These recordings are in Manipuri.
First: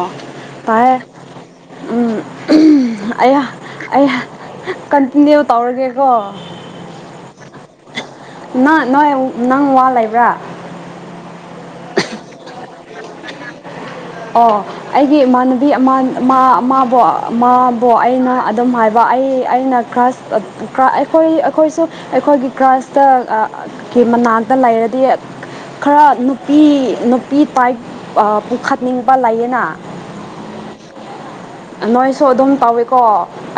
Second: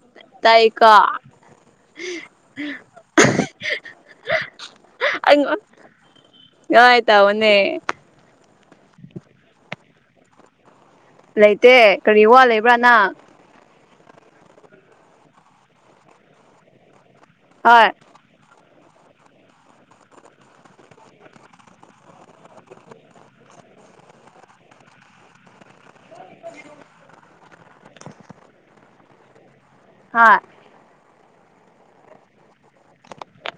ꯑ ꯇꯥꯏꯀꯣ ꯇꯦ [unintelligible] ꯑꯩ ꯑꯩ ꯀꯟꯇꯤꯅ꯭ꯌꯨ ꯇꯧꯔꯒꯦꯀꯣ ꯍꯥꯏꯥꯏ ꯇ ꯑꯣꯟꯅꯦ ꯅꯪ ꯅꯣꯏ ꯅꯪ ꯋꯥ ꯂꯩꯕ꯭ꯔꯥ ꯂꯩꯇꯦ ꯀꯔꯤ ꯋꯥ ꯂꯩꯕ꯭ꯔꯥꯅꯪ ꯑꯣ ꯑꯩꯒꯤ ꯏꯃꯥꯟꯅꯕꯤ ꯑꯃꯕ ꯍꯣꯏ ꯑꯃꯕꯨꯣ ꯑꯩꯅ ꯑꯗꯨꯝ ꯍꯥꯏꯕ ꯑꯩ ꯑꯩꯅ ꯀ꯭ꯔꯥꯁ ꯑꯩꯈꯣꯏ ꯑꯩꯈꯣꯏꯁꯨ ꯑꯩꯈꯣꯏꯒꯤ ꯀ꯭ꯔꯥꯁꯇ ꯃꯅꯥꯛꯇ ꯂꯩꯔꯗꯤ ꯈꯔ ꯅꯨꯄꯤ ꯅꯨꯄꯤ ꯄ ꯄꯨꯈꯠ ꯅꯤꯡꯕ ꯂꯌꯦꯅꯅꯥ ꯍꯥ ꯅꯣꯏꯁꯨ ꯑꯗꯨꯝ ꯇꯧꯋꯀꯣ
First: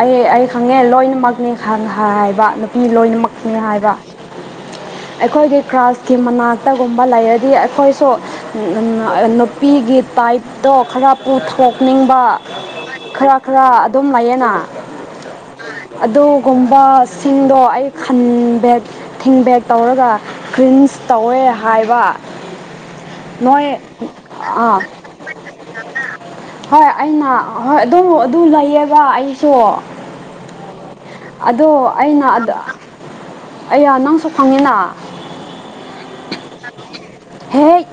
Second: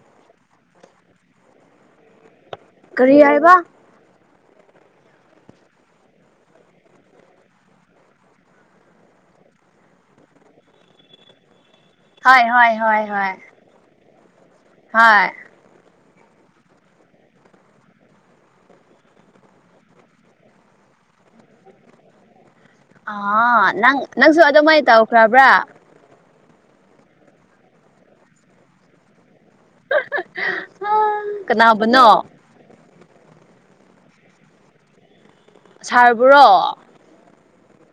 ꯑꯩ ꯑꯩ ꯈꯪꯉꯦ ꯂꯣꯏꯅꯃꯛꯅꯤ ꯈ ꯍꯥꯏ ꯍꯥꯏꯕ ꯅꯨꯄꯤ ꯂꯣꯏꯅꯃꯛꯅꯤ ꯍꯥꯏꯕ ꯑꯩꯈꯣꯏꯒꯤ ꯀ꯭ꯔꯥꯁꯀꯤ ꯃꯅꯥꯛꯇꯒꯨꯝꯕ ꯂꯩꯔꯗꯤ ꯑꯩꯈꯣꯏꯁꯨ ꯅꯨꯄꯤꯒꯤ ꯒꯤ ꯄꯥꯏꯞꯇꯣ ꯈꯔ ꯄꯨꯊꯣꯛꯅꯤꯡꯕ ꯍꯣꯏ ꯍꯣꯏ ꯍꯣꯏ ꯍꯣꯏ ꯈꯔ ꯈꯔ ꯑꯗꯨꯝ ꯂꯩꯌꯦꯅ ꯍꯣꯏ ꯑꯗꯨꯒꯨꯝꯕꯁꯤꯡꯗꯣ ꯑꯩ ꯈꯟꯕꯦ ꯊꯤꯡꯕꯦꯗ ꯇꯧꯔꯒ ꯀ꯭ꯔꯤꯟ ꯇꯧꯋꯦ ꯍꯥꯏꯕ ꯅꯣ ꯑꯥ ꯅꯪ ꯅꯪꯁꯨ ꯑꯥ ꯑꯗꯨꯃꯥꯏꯅ ꯇꯧꯈ꯭ꯔꯕ꯭ꯔꯥ ꯍꯣꯏ ꯑꯩꯅ ꯍꯣꯏ ꯑꯗꯨꯝ ꯑꯗꯨ ꯂꯩꯑꯕ ꯑꯩ ꯁꯣ ꯑꯗꯣ ꯀꯅꯥꯕꯨꯅꯣ ꯑꯩꯅ ꯑꯩꯌꯥ ꯅꯪꯁꯨ ꯈꯪꯉꯤꯅ ꯊꯥꯕ꯭ꯔꯣ ꯍꯦꯛ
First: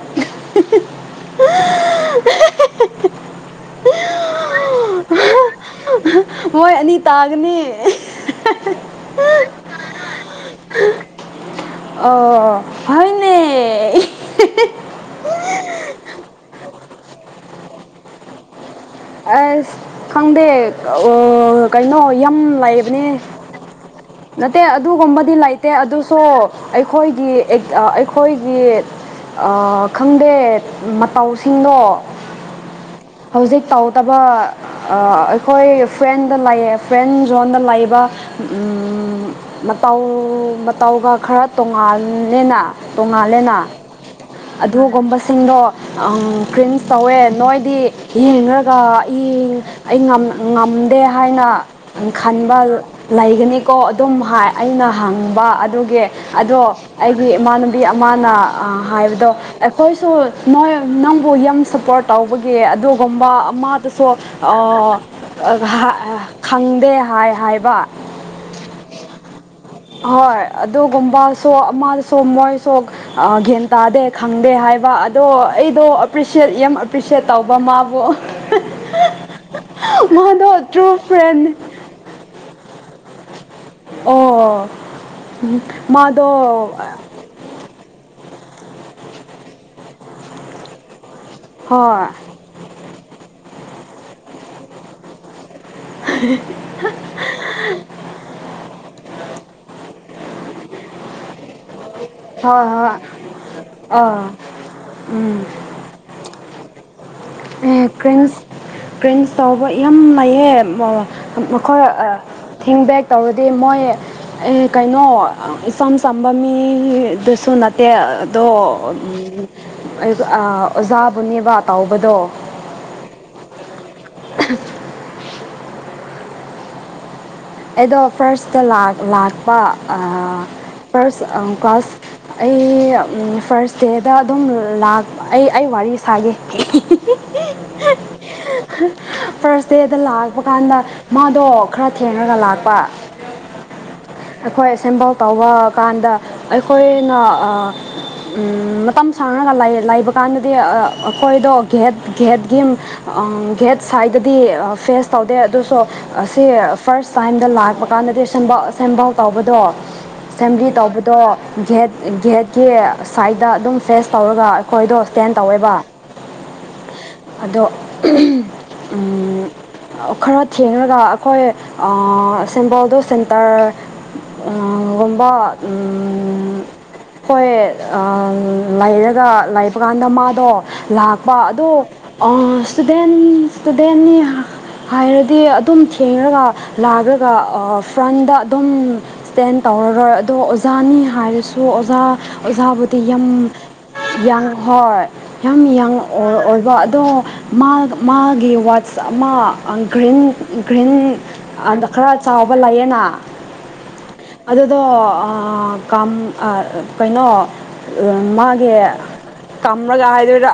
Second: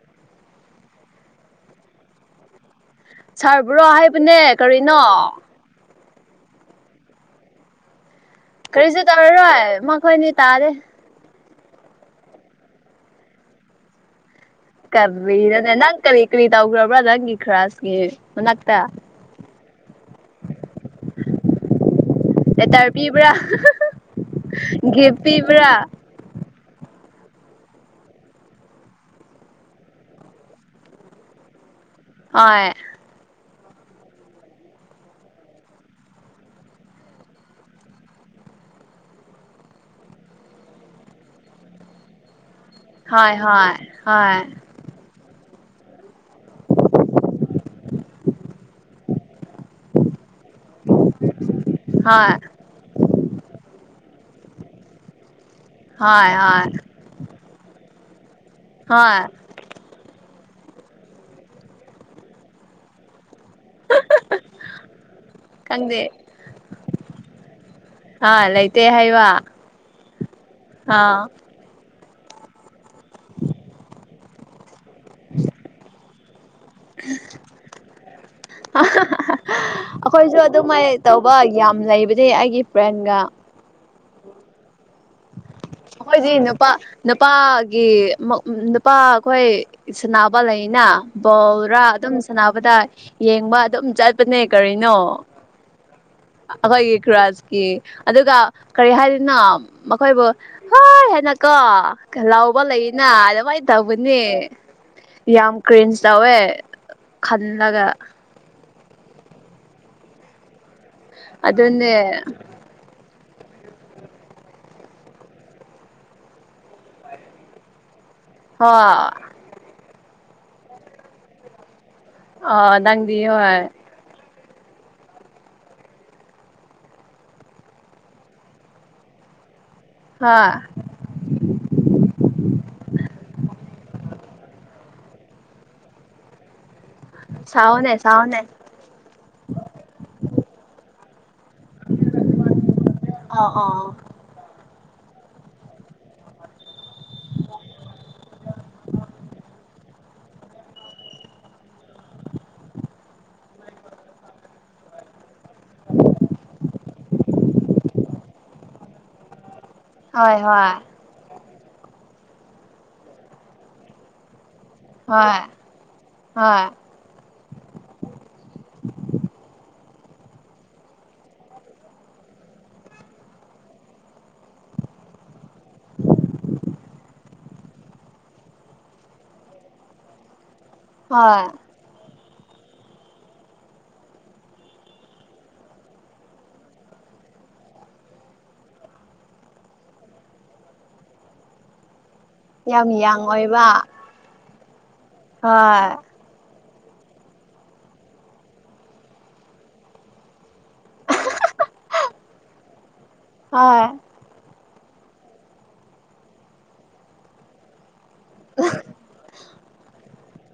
ꯁꯥꯔꯕ꯭ꯔꯣ ꯍꯥꯏꯕꯅꯦ ꯀꯔꯤꯅꯣ ꯃꯣꯏ ꯑꯅꯤ ꯇꯥꯒꯅꯤ ꯀꯔꯤꯁꯨ ꯇꯧꯔꯔꯣꯏ ꯃꯈꯣꯏꯅꯤ ꯇꯥꯔꯦ ꯑꯣ ꯍꯅꯦ ꯀꯗꯅꯦ ꯅꯪ ꯀꯔꯤ ꯏ ꯀꯔꯤ ꯇꯥꯎꯒ꯭ꯔꯣꯕ꯭ꯔꯥ ꯅꯪ ꯏꯈ꯭ꯔꯥꯁ ꯃꯅꯥꯛꯇ ꯑ ꯈꯪꯗ ꯑꯣ ꯀꯩꯅꯩꯅꯣ ꯌꯥꯝ ꯂꯦꯇꯔ ꯂꯩꯕꯅꯦ ꯄꯤꯕ꯭ꯔꯥ ꯅꯠꯇꯦ ꯒꯤꯐ ꯑꯗꯨꯒꯨꯝꯕꯗꯤ ꯂꯩꯇꯦ ꯄꯤꯕ꯭ꯔꯥ ꯑꯗꯨꯁꯨ ꯑꯩꯈ ꯑꯩꯈꯣꯏꯒꯤ ꯑꯩꯈꯣꯏꯒꯤ ꯈꯪꯗꯦ ꯃꯇꯧꯁꯤꯡꯗꯣ ꯑꯣ ꯍꯧꯖꯤꯛ ꯇꯥꯎ ꯐꯠꯇꯕ ꯑꯩꯈꯣꯏ ꯐ꯭ꯔꯦꯟꯗ ꯂꯩꯌꯦ ꯐ꯭ꯔꯦꯟ ꯖꯣꯟꯗ ꯂꯩꯕ ꯃꯇꯧ ꯃꯇꯧꯒ ꯈꯔ ꯇꯣꯉꯂꯦꯅ ꯍꯣꯏ ꯇꯣꯡꯉꯥꯜꯂꯦꯅ ꯍꯣꯏ ꯍꯣꯏ ꯑꯗꯨꯒꯨꯝꯕꯁꯤꯡꯗꯣ ꯀ꯭ꯔꯤꯝꯁ ꯇꯧꯋꯦ ꯅꯣꯏꯗꯤ ꯌꯦꯡꯔ ꯑꯩ ꯉꯝꯗꯦ ꯍꯥꯏꯅ ꯍꯣꯏ ꯈꯟꯕ ꯂꯩꯒꯅꯤꯀꯣ ꯑꯗꯨꯝ ꯍꯥꯏ ꯑꯩꯅ ꯍꯪꯕ ꯑꯗꯨꯒꯤ ꯍꯣꯏ ꯑꯗꯣ ꯍꯣꯏ ꯑꯩꯒꯤ ꯏꯃꯥꯟꯅꯨꯕꯤ ꯑꯃꯅ ꯍꯣꯏ ꯍꯥꯏꯕꯗꯣ ꯑꯩꯈꯣꯏꯁꯨ ꯅꯣꯏ ꯅꯪꯕꯨ ꯌꯥꯝ ꯁꯞꯄꯣꯔꯠ ꯇꯧꯕꯒꯤ ꯑꯗꯨꯒꯨꯝꯕ ꯑꯃꯗꯨꯁꯨ ꯈꯪꯗꯦ ꯈꯪꯗꯦ ꯍꯥꯏ ꯍꯥꯏꯕ ꯍꯥ ꯂꯩꯇꯦ ꯍꯥꯏꯩ ꯋꯥ ꯍꯣꯏ ꯑꯗꯨꯒꯨꯝꯕꯁꯨ ꯑꯃꯗꯁꯨ ꯃꯣꯏꯁꯨ ꯒ꯭ꯌꯥꯟ ꯇꯥꯗꯦ ꯈꯪꯗꯦ ꯍꯥꯏꯕ ꯑꯗꯣ ꯑꯩꯗꯣ ꯑꯦꯄ꯭ꯔꯤꯁꯦꯠ ꯌꯥꯝ ꯑꯦꯄ꯭ꯔꯤꯁꯦꯠ ꯇꯧꯕ ꯃꯥꯕꯨ ꯑ ꯑꯩꯈꯣꯏꯁꯨ ꯃꯥꯗꯣ ꯇ꯭ꯔꯨ ꯑꯗꯨꯃꯥꯏꯅ ꯇꯧꯕ ꯐ꯭ꯔꯦꯟ ꯌꯥꯝ ꯂꯩꯕꯗꯤ ꯑꯩꯒꯤ ꯐ꯭ꯔꯦꯟꯒ ꯑꯣ ꯑꯩꯈꯣꯏꯗꯤ ꯅꯨꯄꯥ ꯃꯥꯗꯣ ꯅꯨꯄꯥꯒꯤ ꯎ ꯅꯨꯄꯥ ꯑꯩꯈꯣꯏ ꯁꯅꯥꯕ ꯂꯩꯅ ꯕꯧꯔꯥ ꯍꯣꯏ ꯑꯗꯨꯝ ꯁꯅꯕꯗ ꯌꯦꯡꯕ ꯑꯗꯨꯝ ꯆꯠꯄꯅꯦ ꯀꯔꯤꯅꯣ ꯑꯩꯈꯣꯏꯒꯤ ꯀ꯭ꯔꯥꯁꯀꯤ ꯑꯗꯨꯒ ꯀꯔꯤ ꯍꯥꯏꯗꯅ ꯃꯈꯣꯏꯕꯨ ꯍꯣꯏ ꯍꯦꯟꯅꯀꯣ ꯂꯥꯎꯕ ꯍꯣꯏ ꯍꯣꯏ ꯂꯩꯌꯦꯅ ꯑꯗꯨꯃꯥꯏꯅ ꯇꯧꯕꯅꯦ ꯑꯥ ꯌꯥꯝ ꯀ꯭ꯔꯤꯟꯁ ꯇꯧꯋꯦ ꯈꯜꯂꯒ ꯑꯦ ꯀ꯭ꯔꯟꯁ ꯀ꯭ꯔꯟꯁ ꯇꯕ ꯌꯥꯝ ꯂꯩꯥꯏꯑꯦ ꯃꯈꯣꯏ ꯑꯗꯨꯅꯦ ꯊꯤꯡꯕꯦꯛ ꯇꯧꯔꯗꯤ ꯃꯣꯏ ꯑꯦ ꯀꯩꯅꯣ ꯏꯆꯝ ꯆꯝꯕ ꯃꯤꯗꯨꯁꯨ ꯅꯠꯇꯦ ꯑꯗꯣ ꯍꯣꯏ ꯑꯣꯖꯥꯕꯨꯅꯦꯕ ꯇꯥꯎꯕꯗꯣ ꯑ ꯗꯪꯗꯤ ꯍ [unintelligible] ꯑꯗꯣ ꯐꯥꯔꯁꯇ ꯂꯥꯛꯄ ꯍꯣꯏ ꯐꯥꯔꯁ ꯀ꯭ꯂꯥꯁ ꯑꯩ ꯐꯥꯁ ꯏꯁꯇꯦꯗ ꯑꯗꯨꯝ ꯂ ꯑꯩ ꯑꯩ ꯋꯥꯔꯤ ꯁꯥꯒꯦ ꯁꯥꯎꯑꯣꯅꯦ ꯁꯥꯎꯑꯣꯅꯦ ꯐꯥꯔꯁ ꯗꯦꯗ ꯂꯥꯛꯄ ꯀꯥꯟꯗ ꯃꯥꯗꯣ ꯈꯔ ꯊꯦꯡ ꯂꯥꯛꯄ ꯑꯣ ꯑꯣ ꯑꯩꯈꯣꯏ ꯑꯦꯁꯦꯝꯕꯜ ꯇꯧꯕ ꯀꯥꯟꯗ ꯑꯩꯈꯣꯏꯅ ꯃꯇꯝ ꯁꯥꯡꯅꯒ ꯂꯩꯕ ꯀꯥꯟꯗꯗꯤ ꯑꯩꯈꯣꯏꯗꯣ ꯒꯦꯠ ꯒꯦꯠꯀꯤ ꯒꯦꯠ ꯁꯥꯏꯗꯗꯤ ꯐꯦꯁ ꯇꯧꯗꯦ ꯑꯗꯨꯁꯨ ꯑꯁꯤ ꯐꯥꯔꯁ ꯇꯥꯏꯝꯗ ꯂꯥꯛꯄ ꯀꯥꯟꯗꯗꯤ ꯑꯁꯦꯝꯕꯜ ꯇꯧꯕꯗꯣ ꯍꯣꯏ ꯑꯁꯦꯝꯕ꯭ꯂꯤ ꯍꯣꯏ ꯇꯧꯕꯗꯣ ꯒꯦꯠ ꯒꯦꯠꯀꯤ ꯁꯥꯏꯗ ꯑꯗꯨꯝ ꯐꯦꯁ ꯇꯧꯔꯒ ꯍꯣꯏꯗꯣ ꯁ꯭ꯇꯦꯟ ꯍꯣꯏ ꯇꯧꯋꯦꯕ ꯍꯣꯏ ꯑꯗꯣ ꯈꯔ ꯊꯦꯡꯉꯒ ꯑꯩꯈꯣꯏ ꯑ ꯁꯤꯕꯜꯗ ꯁꯦꯟꯇꯔꯒꯨꯝꯕ ꯍꯣꯏ ꯂꯩꯔꯒ ꯂꯩꯕ ꯀꯥꯟꯗ ꯃꯥꯗꯣ ꯂꯥꯛꯄ ꯍꯣꯏ ꯑꯣ ꯏꯁꯇꯨꯗꯦꯟ ꯏꯁꯇꯨꯗꯦꯟꯅꯤ ꯍꯥꯏꯔꯗꯤ ꯑꯗꯨꯝ ꯊꯦꯡꯉꯒ ꯂꯥꯛꯈ꯭ꯔꯒ ꯐ꯭ꯔꯟꯗ ꯑꯗꯨꯝ ꯏꯁꯇꯦꯟ ꯇꯧꯔꯔꯣꯏ ꯑꯗꯣ ꯑꯣꯖꯥꯅꯤ ꯍꯥꯏꯔꯁꯨ ꯁꯣ ꯑꯣꯖꯥ ꯌꯥꯝ ꯑꯣꯖꯥꯕꯨꯗꯤꯤꯌ ꯌꯥꯡ ꯑꯣꯏꯕ ꯌꯥ ꯍꯣꯏ ꯌꯥꯝ ꯍꯣꯏ ꯑꯣꯏꯕ ꯑꯗꯣ ꯃꯥ ꯃꯥꯒꯤ ꯋꯥꯠꯁ ꯑꯃ ꯒ꯭ꯔꯤꯟ ꯒ꯭ꯔꯤꯟ ꯑꯗ ꯈꯔ ꯆꯥꯎꯕ ꯂꯩꯌꯦꯅ ꯍꯣꯏ ꯑꯗꯨ ꯑꯗꯣ ꯀꯩꯅꯣ ꯃꯥꯒꯤ ꯀꯝꯔꯒ ꯍꯥꯏꯗꯣꯏꯔꯥ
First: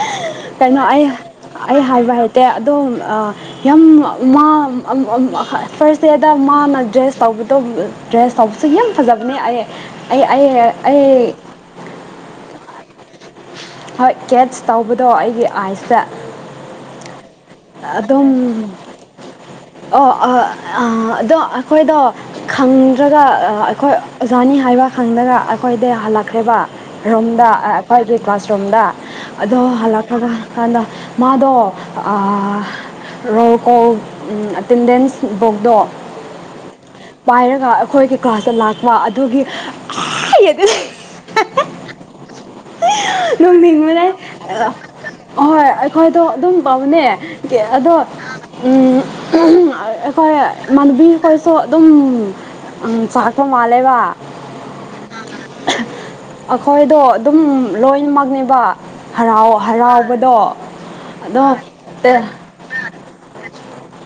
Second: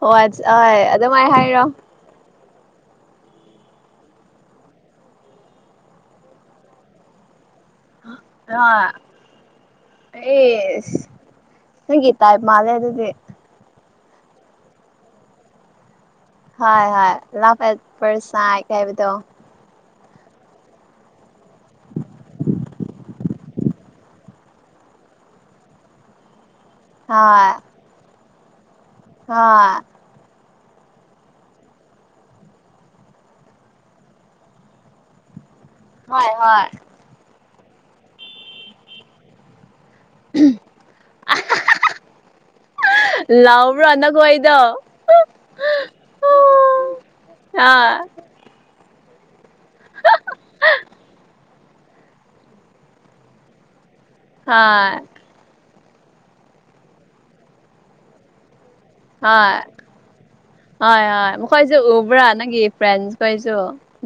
ꯍꯣꯏ ꯀꯩꯅꯣ ꯍꯣꯏ ꯑꯩ ꯑꯗꯨꯃꯥꯏꯅ ꯍꯥꯏꯔꯣ ꯑꯩ ꯍꯥꯏꯕ ꯍꯥꯏꯦ ꯇꯦ ꯑꯗꯣ ꯌꯥꯝ ꯐꯥꯔꯁ ꯗꯦꯗ ꯃꯥꯅ ꯗ꯭ꯔꯦꯁ ꯇꯧꯕꯗꯣ ꯗ꯭ꯔꯦꯁ ꯇꯧꯕꯁ ꯌꯥꯝ ꯍꯣꯏ ꯐꯖꯕꯅꯦ ꯑꯩ ꯑꯩ ꯑꯦꯁ ꯑꯩ ꯅꯪꯒꯤ ꯇꯥꯏꯞ ꯃꯥꯜꯂꯦ ꯑꯗꯨꯗꯤ ꯍꯣꯏ ꯀꯦꯠꯁ ꯇꯧꯕꯗꯣ ꯑꯩꯒꯤ ꯑꯥꯏꯁꯇ ꯍꯣꯏ ꯍꯣꯏ ꯂ ꯐ ꯑꯗꯨꯝ ꯐꯔꯁ ꯀꯥꯏ ꯑꯣ ꯑꯗꯣ ꯑꯩꯈꯣꯏꯗꯣ ꯈꯪꯗ꯭ꯔꯒ ꯑꯩꯈꯣꯏ ꯑꯣꯖꯥꯅꯤ ꯍꯥꯏ ꯂꯩꯕꯥꯛ ꯈꯪꯗꯒ ꯑꯩꯈꯣꯏꯗ ꯍꯜꯂꯛꯈ꯭ꯔꯦꯕ ꯔꯣꯨꯝꯗ ꯍꯣꯏ ꯐꯥꯏꯚ ꯗꯦ ꯀ꯭ꯂꯥꯁ ꯔꯣꯝꯗ ꯑꯗꯣ ꯍꯣꯏ ꯍꯜꯂꯛꯄꯒ ꯀꯅ ꯃꯥꯗꯣ ꯣ ꯀꯣ ꯑꯦꯇꯦꯟꯗꯦꯟꯁ ꯍꯣꯏ ꯍꯣꯏ ꯄꯥꯏꯔꯒ ꯑꯩꯈꯣꯏꯒꯤ ꯀ꯭ꯂꯥꯁꯇ ꯂꯥꯛꯄ ꯑꯗꯨꯒꯤ ꯅ ꯂꯥꯎꯕ꯭ꯔꯣ ꯃꯅꯦ ꯅꯈꯣꯏꯗꯣ ꯍꯣꯏ ꯑꯩꯈꯣꯏꯗꯣ ꯑꯗꯨꯝ ꯍꯣꯏ ꯄꯥꯅꯦ ꯑꯗꯣ ꯎꯝ ꯑꯩꯈꯣꯏ ꯃꯥꯟꯕꯤ ꯀꯣꯏꯁꯨ ꯑꯗꯨꯝ ꯎꯝ ꯆꯀꯄ ꯃꯥꯂꯦꯕ ꯑ ꯑꯩꯈꯣꯏꯗꯣ ꯑꯗꯨꯝ ꯂꯣꯏꯅꯃꯛꯅꯦꯕ ꯍꯔꯥꯎ ꯍꯣꯏ ꯍꯔꯥꯎꯕꯗꯣ ꯍꯣꯏ ꯍꯣꯏ ꯑꯗꯣ ꯃꯈꯣꯏꯁꯨ ꯎꯕ꯭ꯔꯥ ꯅꯪꯒꯤ ꯐ꯭ꯔꯦꯟꯁ ꯈꯣꯏꯁꯨ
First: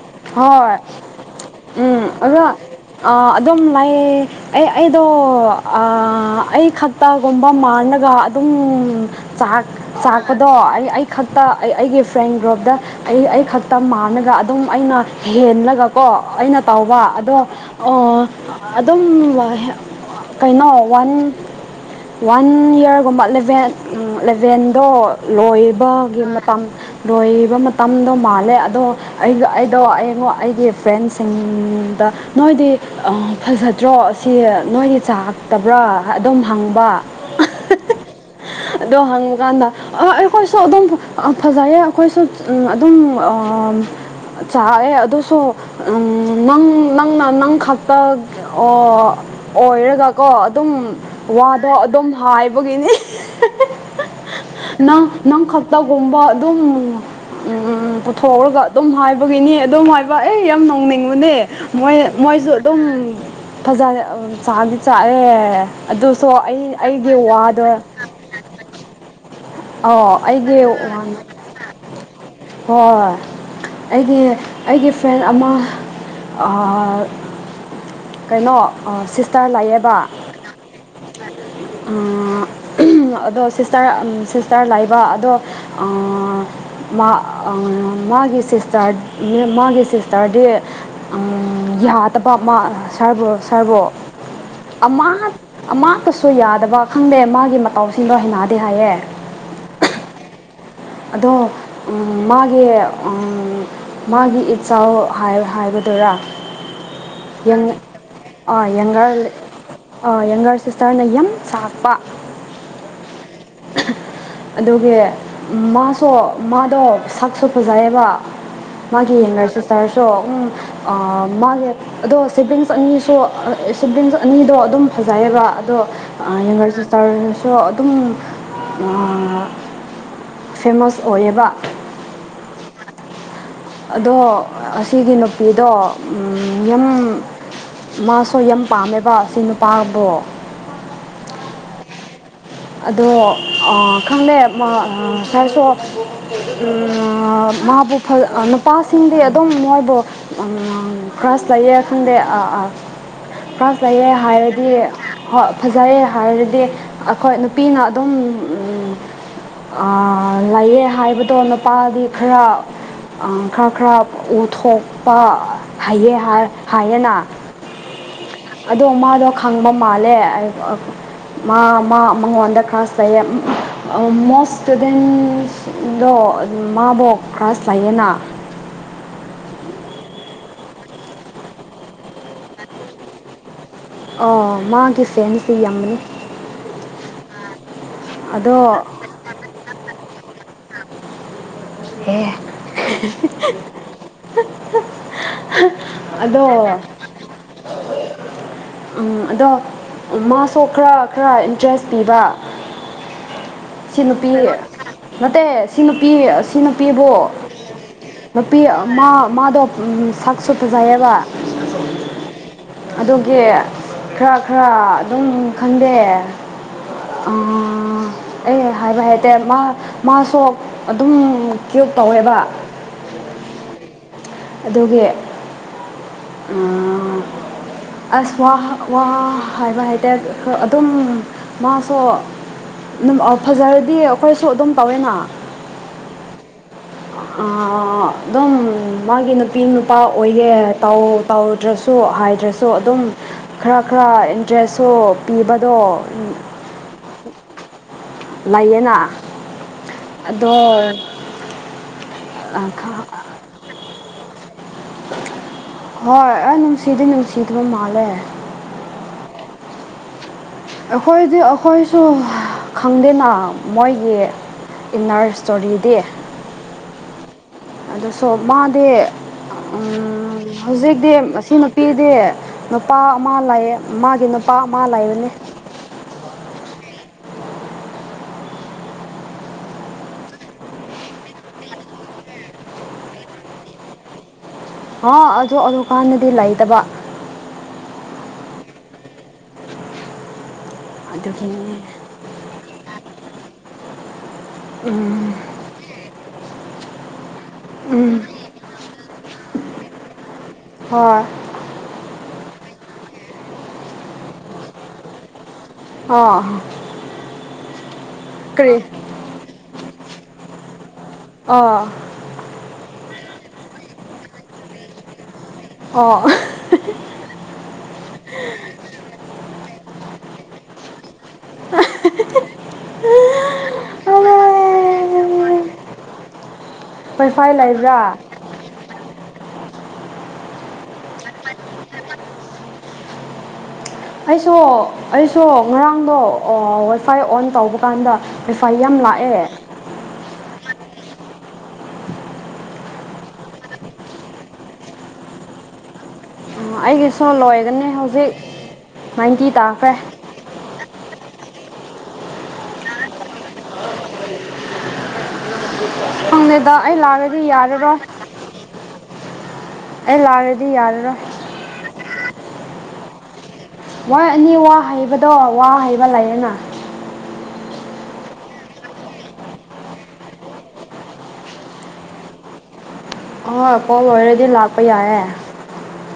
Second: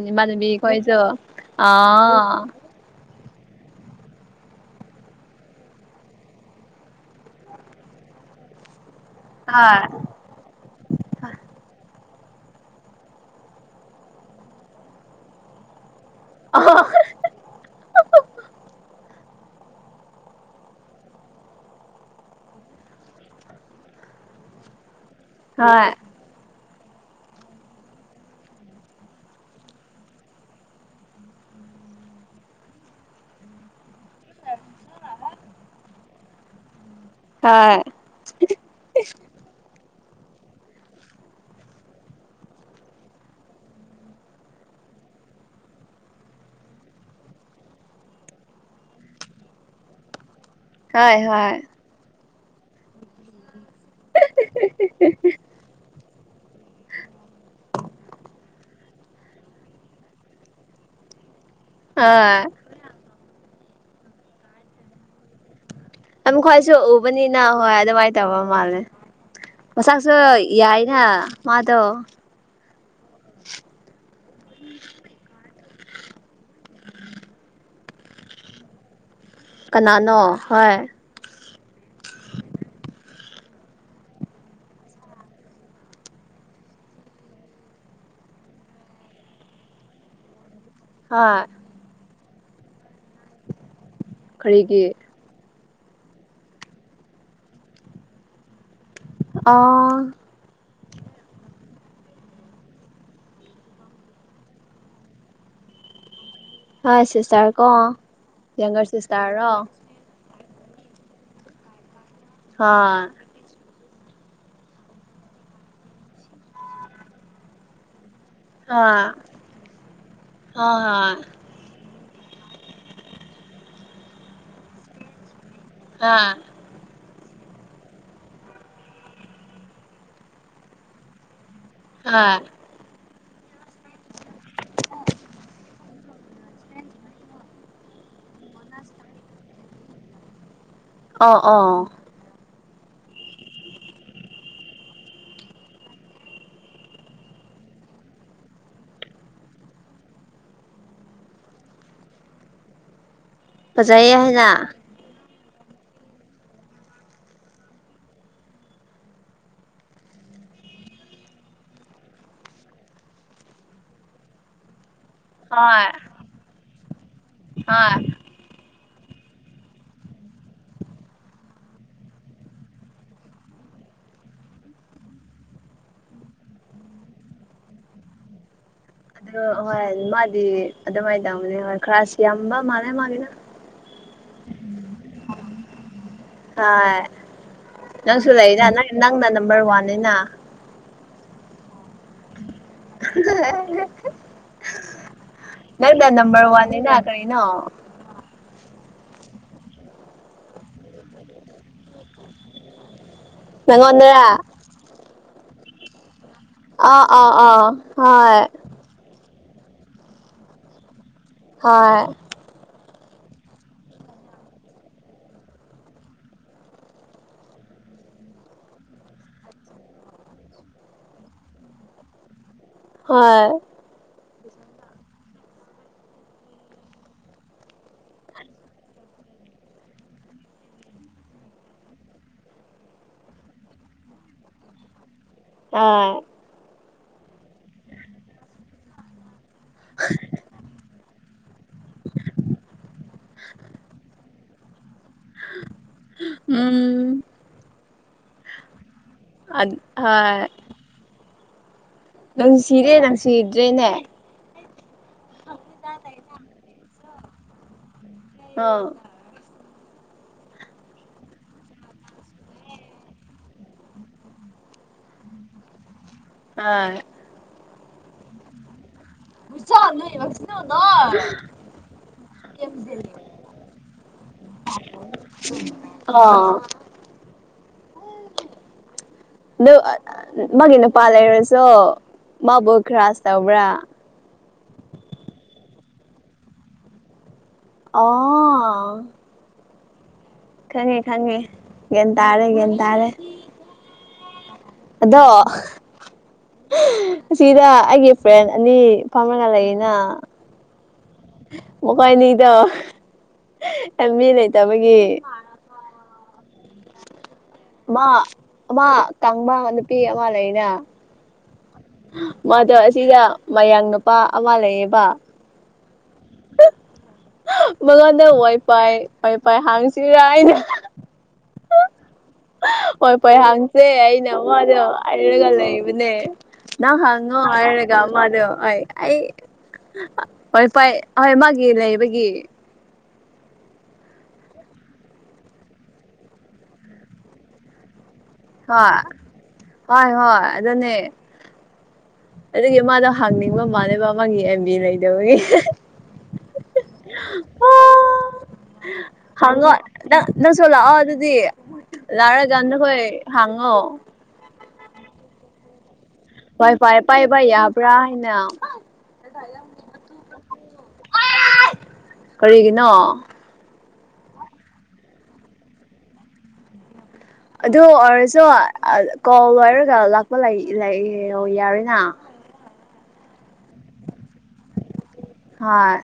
ꯏꯃꯥꯟꯅꯕꯤ ꯍꯣꯏ ꯈꯣꯏꯁꯨ ꯎꯝ ꯑꯗꯨ ꯑꯥ ꯑꯗꯨꯝ ꯂꯩ ꯑꯦ ꯑꯩꯗꯣ ꯑꯩ ꯈꯛꯇꯒꯨꯝꯕ ꯃꯥꯟꯅꯕ ꯑꯗꯨꯒ ꯑꯗꯨꯝ ꯍꯣꯏ ꯆꯥꯛꯄꯗꯣ ꯑꯩ ꯑꯩ ꯈꯛꯇ ꯑꯩ ꯑꯩꯒꯤ ꯐ꯭ꯔꯦꯟ ꯒ꯭ꯔꯨꯞꯇ ꯑꯩ ꯑꯩ ꯈꯛꯇ ꯃꯥꯟꯅꯒ ꯑꯗꯨꯝ ꯑꯩꯅ ꯍꯦꯜꯂꯒ ꯀꯣ ꯑꯩꯅ ꯍꯣꯏ ꯇꯧꯕ ꯑꯗꯣ ꯑꯣ ꯑꯗꯨꯝ ꯀꯩꯅꯣ ꯋꯥꯟ ꯋꯥꯟ ꯏꯌꯥꯔ ꯒꯨꯝꯕ ꯏꯂꯦꯚꯦꯟꯗꯣ ꯂꯣꯏꯕꯒꯤ ꯃꯇꯝ ꯂꯣꯏꯕ ꯃꯇꯝꯗꯣ ꯃꯥꯜꯂꯦ ꯑꯗꯣ ꯑꯩ ꯑꯗꯣ ꯑꯩꯉ ꯑꯩꯒꯤ ꯐ꯭ꯔꯦꯟꯁꯤꯡꯗ ꯅꯣꯏꯗꯤ ꯐꯖꯗ꯭ꯔꯣ ꯁꯤ ꯅꯣꯏꯒꯤ ꯆꯥꯛ ꯍꯛꯇꯕ꯭ꯔꯥ ꯑꯗꯨꯝ ꯍꯪꯕ ꯍꯣꯏ ꯑꯗꯣ ꯍꯪꯕꯀꯥꯟꯗ ꯑꯩꯈꯣꯏꯁꯨ ꯑꯗꯨꯝ ꯐꯖꯩꯌꯦ ꯑꯩꯈꯣꯏꯁꯨ ꯑꯗꯨꯝ ꯆꯥꯛꯑꯦ ꯑꯗꯨꯁꯨ ꯅꯪ ꯅꯪꯅ ꯅꯪ ꯈꯛꯇ ꯑꯣ ꯑꯣꯏꯔꯒ ꯀꯣ ꯑꯗꯨꯝ ꯍꯣꯏ ꯋꯥꯗꯣ ꯑꯗꯨꯝ ꯍꯥꯏꯕꯒꯤꯅꯤ ꯅꯪ ꯅꯪ ꯈꯛꯇꯒꯨꯝꯕ ꯑꯗꯨꯝ ꯄꯨꯊꯣꯛꯔꯒ ꯑꯗꯨꯝ ꯍꯥꯏꯕ ꯒꯤꯅꯤ ꯑꯗꯨꯑꯣꯏꯕ ꯑꯩ ꯌꯥꯝ ꯅꯣꯡꯅꯤꯡꯉꯨꯅꯦ ꯃꯣꯏ ꯃꯣꯏꯁꯨ ꯍꯣꯏ ꯑꯗꯨꯝ ꯐꯖꯔꯦ ꯆꯥꯗꯤ ꯆꯥꯛꯑꯦ ꯑꯗꯨꯁꯨ ꯑꯗꯨ ꯑꯩ ꯈꯣꯏꯁꯨ ꯑꯩꯒꯤ ꯎꯕꯅꯤꯅ ꯋꯥꯗꯣ ꯍꯣꯏ ꯑꯗꯨꯃꯥꯏꯅ ꯇꯧꯕ ꯃꯥꯜꯂꯦ ꯑꯧ ꯃꯁꯥꯛꯁꯨ ꯑꯩꯒꯤ ꯌꯥꯏꯅ ꯋꯥꯅ ꯃꯥꯗꯣ ꯍꯣꯏ ꯑꯩꯒꯤ ꯑꯩꯒꯤ ꯐ꯭ꯔꯦꯟ ꯑꯃ ꯀꯩꯅꯣ ꯁꯤꯁꯇꯔ ꯀꯅꯥꯅꯣ ꯍꯣꯏ ꯑ ꯑꯗꯣ ꯁꯤꯁꯇꯔ ꯁꯤꯁꯇꯔ ꯂꯥꯏꯕ ꯑꯗꯣ ꯃꯥꯒꯤ ꯁꯤꯁꯇꯔ ꯃꯥꯒꯤ ꯁꯤꯁꯇꯔꯗꯤ ꯍꯣꯏ ꯌꯥꯗꯕ ꯑꯃ ꯁꯥꯔꯕꯨ ꯁꯥꯔꯕꯨꯣ ꯀꯔꯤꯒꯤ ꯑꯃ ꯑꯃꯀꯁꯨ ꯌꯥꯗꯕ ꯈꯪꯗꯦ ꯃꯥꯒꯤ ꯃꯇꯥꯎꯁꯤꯡꯗ ꯍꯩꯩꯅꯗꯦ ꯍꯥꯏꯌꯦ ꯑꯥ ꯑꯗꯣ ꯃꯥꯒꯤ ꯃꯥꯒꯤ ꯏꯆꯥꯎ ꯍꯣꯏ ꯁꯤꯁꯇꯔ ꯀꯣ ꯌꯪꯒꯔ ꯁꯤꯁꯇꯔꯔꯣ ꯍꯥꯏꯕ [unintelligible] ꯁꯤꯁꯇꯔꯅ ꯌꯨꯝ ꯁꯥꯥꯛꯄ ꯍ ꯑꯗꯨꯒꯤ ꯃꯥꯁꯨ ꯃꯥꯗꯣ ꯁꯛꯁꯨ ꯐꯖꯩꯑꯕ ꯍꯣꯏ ꯃꯥꯒꯤ ꯌꯦꯡꯅꯔꯁꯤ ꯁꯥꯔꯁꯨ ꯎꯝ ꯍꯣꯏ ꯑ ꯃꯥꯒꯤ ꯑꯗꯣ ꯁꯤꯕ꯭ꯂꯤꯡꯁ ꯑꯅꯤꯁꯨ ꯁꯤꯕ꯭ꯂꯤꯡꯁ ꯑꯅꯤꯗꯣ ꯑꯗꯨꯝ ꯐꯖꯩꯌꯦꯕ ꯑꯗꯣ ꯍꯣꯏ ꯍꯣꯏ ꯌꯦꯡꯒꯔ ꯆꯥꯛ ꯆꯥꯔꯅꯁꯨ ꯑꯗꯨꯝ ꯐꯦꯃꯁ ꯑꯣꯏꯌꯦꯕ ꯑꯥ ꯑꯗꯣ ꯑꯁꯤꯒꯤ ꯅꯨꯄꯤꯗꯣ ꯌꯨꯝ ꯃꯥ ꯍꯣꯏ ꯌꯥꯝ ꯄꯥꯝꯃꯦꯕ ꯑꯁꯤ ꯅꯨꯄꯥꯕꯣ ꯑ ꯑ ꯑꯗꯣ ꯈꯪꯉꯦ ꯁꯥꯔꯁꯨ ꯃꯥꯕꯨ ꯅꯨꯄꯥꯁꯤꯡꯗꯤ ꯑꯗꯨꯝ ꯃꯣꯏꯕꯨ ꯀ꯭ꯔꯁ ꯂꯩꯌꯦ ꯈꯪꯗꯦ ꯐꯥꯁ ꯂꯩꯌꯦꯦ ꯐꯖꯩꯌꯦ ꯍꯥꯏꯅ ꯍꯥꯏꯔꯗꯤ ꯐꯖꯩꯦ ꯍꯥꯏꯔꯗꯤ ꯍꯣꯏ ꯅꯨꯄꯤꯅ ꯑꯗꯨꯝ ꯂꯩꯌꯦ ꯍꯥꯏꯕꯗꯣ ꯅꯨꯄꯥꯗꯤ ꯈꯔ ꯑ ꯈ꯭ꯔꯥ ꯈ꯭ꯔꯥꯕ ꯑꯣꯊꯣꯛ ꯄ ꯍꯣꯏ ꯍꯩꯌꯦꯦ ꯍꯥꯏꯌꯦꯅ ꯍꯣꯏ ꯑꯗꯣ ꯃꯥꯗꯣ ꯈꯪꯕ ꯃꯥꯜꯂꯦ ꯃꯥ ꯃꯉꯣꯟꯗ ꯀꯥꯁ ꯇꯌꯦ ꯃꯣꯁꯇꯨ ꯗꯦꯟ ꯗꯣ ꯃꯥꯕꯨꯣꯛ ꯀꯥꯁꯂꯌꯦꯦꯅꯥ ꯑꯗꯨ ꯍꯣꯏ ꯃꯥꯗꯤ ꯑꯗꯨꯃꯥꯏꯅ ꯇꯧꯅꯤ ꯍꯣꯏ ꯈꯔꯁꯨ ꯌꯥꯝꯕ ꯃꯥꯜꯂꯦ ꯃꯥꯒꯤꯅ ꯑꯣ ꯃꯥꯒꯤ ꯁꯦꯟꯁꯤ ꯌꯥꯝꯃꯅꯤ ꯍꯣꯏ ꯅꯪꯁꯨ ꯂꯩꯅ ꯅꯪ ꯅꯪꯅ ꯅꯝꯕꯔ ꯋꯥꯟꯅꯤꯅ ꯑꯦ ꯅꯪꯅ ꯑꯗꯣ ꯅꯝꯕꯝꯕꯔ ꯋꯥꯟꯅꯤ ꯂ ꯀꯔꯤꯅ ꯎꯝ ꯑꯗꯣ ꯃꯥꯁꯨ ꯈꯔ ꯈꯔ ꯏꯟꯇꯔꯦꯁ ꯄꯤꯕ ꯁꯤ ꯅꯨꯄꯤ ꯅꯪꯉꯣꯟꯗꯔ ꯅꯠꯇꯦ ꯁꯤ ꯅꯨꯄꯤ ꯁꯤ ꯑꯥ ꯑꯥ ꯅꯨꯄꯤꯕꯨ ꯑꯥ ꯍꯣꯏ ꯅꯨꯄꯤ ꯑꯃ ꯃꯥꯗꯣ ꯁꯛ ꯁꯨ ꯄꯖꯥꯏꯌꯦꯕ ꯍꯣꯏ ꯑꯗꯨꯒꯤ ꯈꯔ ꯈꯔ ꯑꯗꯨꯝ ꯈꯪꯗꯦ ꯎꯝ ꯑꯩ ꯍꯥꯏꯕ ꯍꯩꯇꯦ ꯃꯥ ꯃꯥꯁꯨ ꯑꯗꯨꯝ ꯀꯌ꯭ꯨꯕ ꯇꯧꯋꯦꯕ ꯍꯣꯏ ꯑꯗꯨꯒꯤ ꯎꯝ ꯑꯁ ꯋꯥ ꯋꯥ ꯍꯥꯏꯕ ꯍꯥꯏꯇꯔꯦ ꯑꯗꯨꯝ ꯃꯥꯁꯨ ꯗꯨꯝ ꯐꯖꯔꯗꯤ ꯈꯣꯏꯁꯨ ꯑꯗꯨꯝ ꯇꯧꯋꯦꯅ ꯑꯥ ꯑ ꯑꯗꯨꯝ ꯃꯥꯒꯤ ꯅꯨ ꯄꯤ ꯅꯨꯄꯥ ꯑꯣꯏꯒꯦ ꯇꯧꯔꯗ꯭ꯔꯁꯨ ꯍꯥꯏꯗ꯭ꯔꯁꯨ ꯑꯗꯨꯝ ꯈꯔ ꯈꯔ ꯗ꯭ꯔꯦꯁꯨ ꯄꯤꯕꯗꯣ ꯎꯝ ꯂꯩꯥꯏꯌꯦꯅ ꯑꯗꯣ ꯅꯪ ꯁꯤꯔꯦ ꯅꯪ ꯁꯤꯗ꯭ꯔꯦꯅꯦ ꯍꯣꯏ ꯑ ꯅꯨꯡꯁꯤꯗꯤ ꯅꯨꯡꯁꯤꯗ ꯃ ꯃꯥꯂꯦ ꯑꯥ ꯑꯈꯣꯏꯗꯤ ꯑꯩꯈꯣꯏꯁꯨ ꯈꯪꯗꯦꯅ ꯃꯣꯏꯒꯤ ꯏꯟꯅꯔ ꯏꯁꯇꯣꯔꯤꯗꯤ ꯑꯥ ꯑꯗꯨꯁꯣ ꯃꯥꯗꯤ ꯎꯝ ꯍꯧꯖꯤꯛꯇꯤ ꯃꯁꯤ ꯅꯨꯄꯤꯗꯤ ꯅꯨꯄꯥ ꯑꯃ ꯂꯥꯛꯑꯦ ꯃꯥ ꯒꯤ ꯅꯨꯄꯥ ꯑꯃ ꯂꯩꯕꯅꯦ ꯑꯣ [unintelligible] ꯑꯗꯨ ꯃꯥꯒꯤ ꯅꯨꯄꯥ ꯂꯩꯔꯁꯨ ꯃꯥꯕꯨ ꯈ꯭ꯔꯥꯁ ꯇꯧꯕ꯭ꯔꯥ ꯍꯥ ꯑꯗꯨ ꯑꯗꯨꯀꯥꯟꯗꯗꯤ ꯂꯩꯇꯕ ꯑꯥ ꯈꯪꯉꯦ ꯈꯪꯉꯦ ꯑꯗꯨꯒꯤꯅꯦ ꯒ꯭ꯟ ꯇꯥꯔꯦ ꯒ꯭ꯟ ꯇꯥꯔꯦ ꯑꯗꯣ ꯎꯝ ꯑꯁꯤꯗ ꯑꯩꯒꯤ ꯎꯝ ꯐ꯭ꯔꯦꯟ ꯑꯅꯤ ꯐꯥꯝꯔꯒ ꯂꯩꯌꯦꯅ ꯍꯣꯏ ꯃꯈꯣꯏꯅꯤꯗꯣ ꯃꯤ ꯂꯩꯇꯕꯒꯤ ꯑꯥ ꯃ ꯀꯔꯤ ꯑꯃ ꯀꯥꯡꯕ ꯅꯨꯄꯤ ꯑꯃ ꯂꯩꯅ ꯑꯥ ꯃꯗꯣ ꯑꯁꯤꯗ ꯃꯌꯥꯡ ꯅꯨꯄꯥ ꯑꯃ ꯂꯩꯌꯦꯕ ꯑꯥ ꯃꯉꯣꯜ ꯗ ꯋꯥꯏ ꯄꯥꯏ ꯋꯥ ꯄꯥꯏ ꯍꯥꯡꯁꯤ ꯥꯔꯥꯏꯅ ꯑ ꯍꯣꯏ ꯄꯣꯏ ꯍꯥꯡꯁꯦ ꯑꯩꯅ ꯃꯗꯣ ꯉꯥꯏꯔꯒ ꯂꯩꯕꯅꯦ ꯅꯪ ꯍꯪꯉꯣ ꯋꯥꯏꯐꯥꯏ ꯍꯥꯏꯔꯒ ꯂꯩꯕ꯭ꯔꯥ ꯃꯑꯗꯨ ꯑꯩ ꯑꯩ ꯋꯥꯏ ꯄꯥꯏ [unintelligible] ꯑꯩꯁꯨ ꯑꯩꯁꯨ ꯉꯔꯥꯡꯗꯣ ꯋꯥꯏꯐꯥꯏ ꯑꯣꯟ ꯇꯧꯕ ꯀꯥꯟꯗ ꯋꯥꯏꯐꯥꯏ ꯌꯥꯝ ꯍꯣꯏ ꯂꯥꯛꯑꯦ ꯍꯣꯏ ꯍꯣꯏ ꯑꯗꯨꯅꯦ ꯑꯗꯨꯒꯤ ꯃꯥꯗꯣ ꯍꯥꯡꯅꯤꯡꯕ ꯃꯥꯅꯦꯕ ꯃꯥꯒꯤ ꯑꯦꯝꯕꯤ ꯂꯩꯗꯕꯒꯤ ꯑꯩꯒꯤ ꯁꯣ ꯂꯣꯏꯒꯅꯤ ꯍꯧꯖꯤꯛ ꯅꯥꯏꯟꯇꯤ ꯍꯪꯉꯣ ꯇꯥꯈ꯭ꯔꯦ ꯅꯪ ꯅꯪ ꯆꯣꯂꯛꯑꯣ ꯑꯗꯨꯗꯤ ꯂꯔꯖꯥꯟꯗꯈꯣꯏ ꯍꯉꯣ ꯐꯪꯉꯦꯗ ꯋꯥꯏ ꯑꯩ ꯐꯥꯏ ꯄꯥꯏꯕ ꯂꯥꯛꯑꯗꯤ ꯌꯥꯔꯔꯣ ꯌꯥꯕ꯭ꯔꯥ ꯍꯥꯏꯅ ꯑꯦ ꯂꯥꯔꯦꯗꯤ ꯌꯥꯗꯅ ꯀꯔꯤꯒꯤꯅꯣ ꯋꯥ ꯑꯅꯤ ꯋꯥ ꯍꯩꯕꯗꯣ ꯋꯥ ꯍꯩꯕ ꯂꯩꯌꯦꯦꯅ ꯑꯗꯨ ꯑꯣꯏꯔꯁꯨ ꯀꯣꯜ ꯂꯔꯒ ꯂꯥꯛꯄ ꯂ ꯌꯥꯔꯦꯅ ꯑ ꯀꯣ ꯑꯣꯏꯔꯗꯤ ꯂꯥꯛꯄ ꯌꯥꯔꯦ ꯍꯣꯏ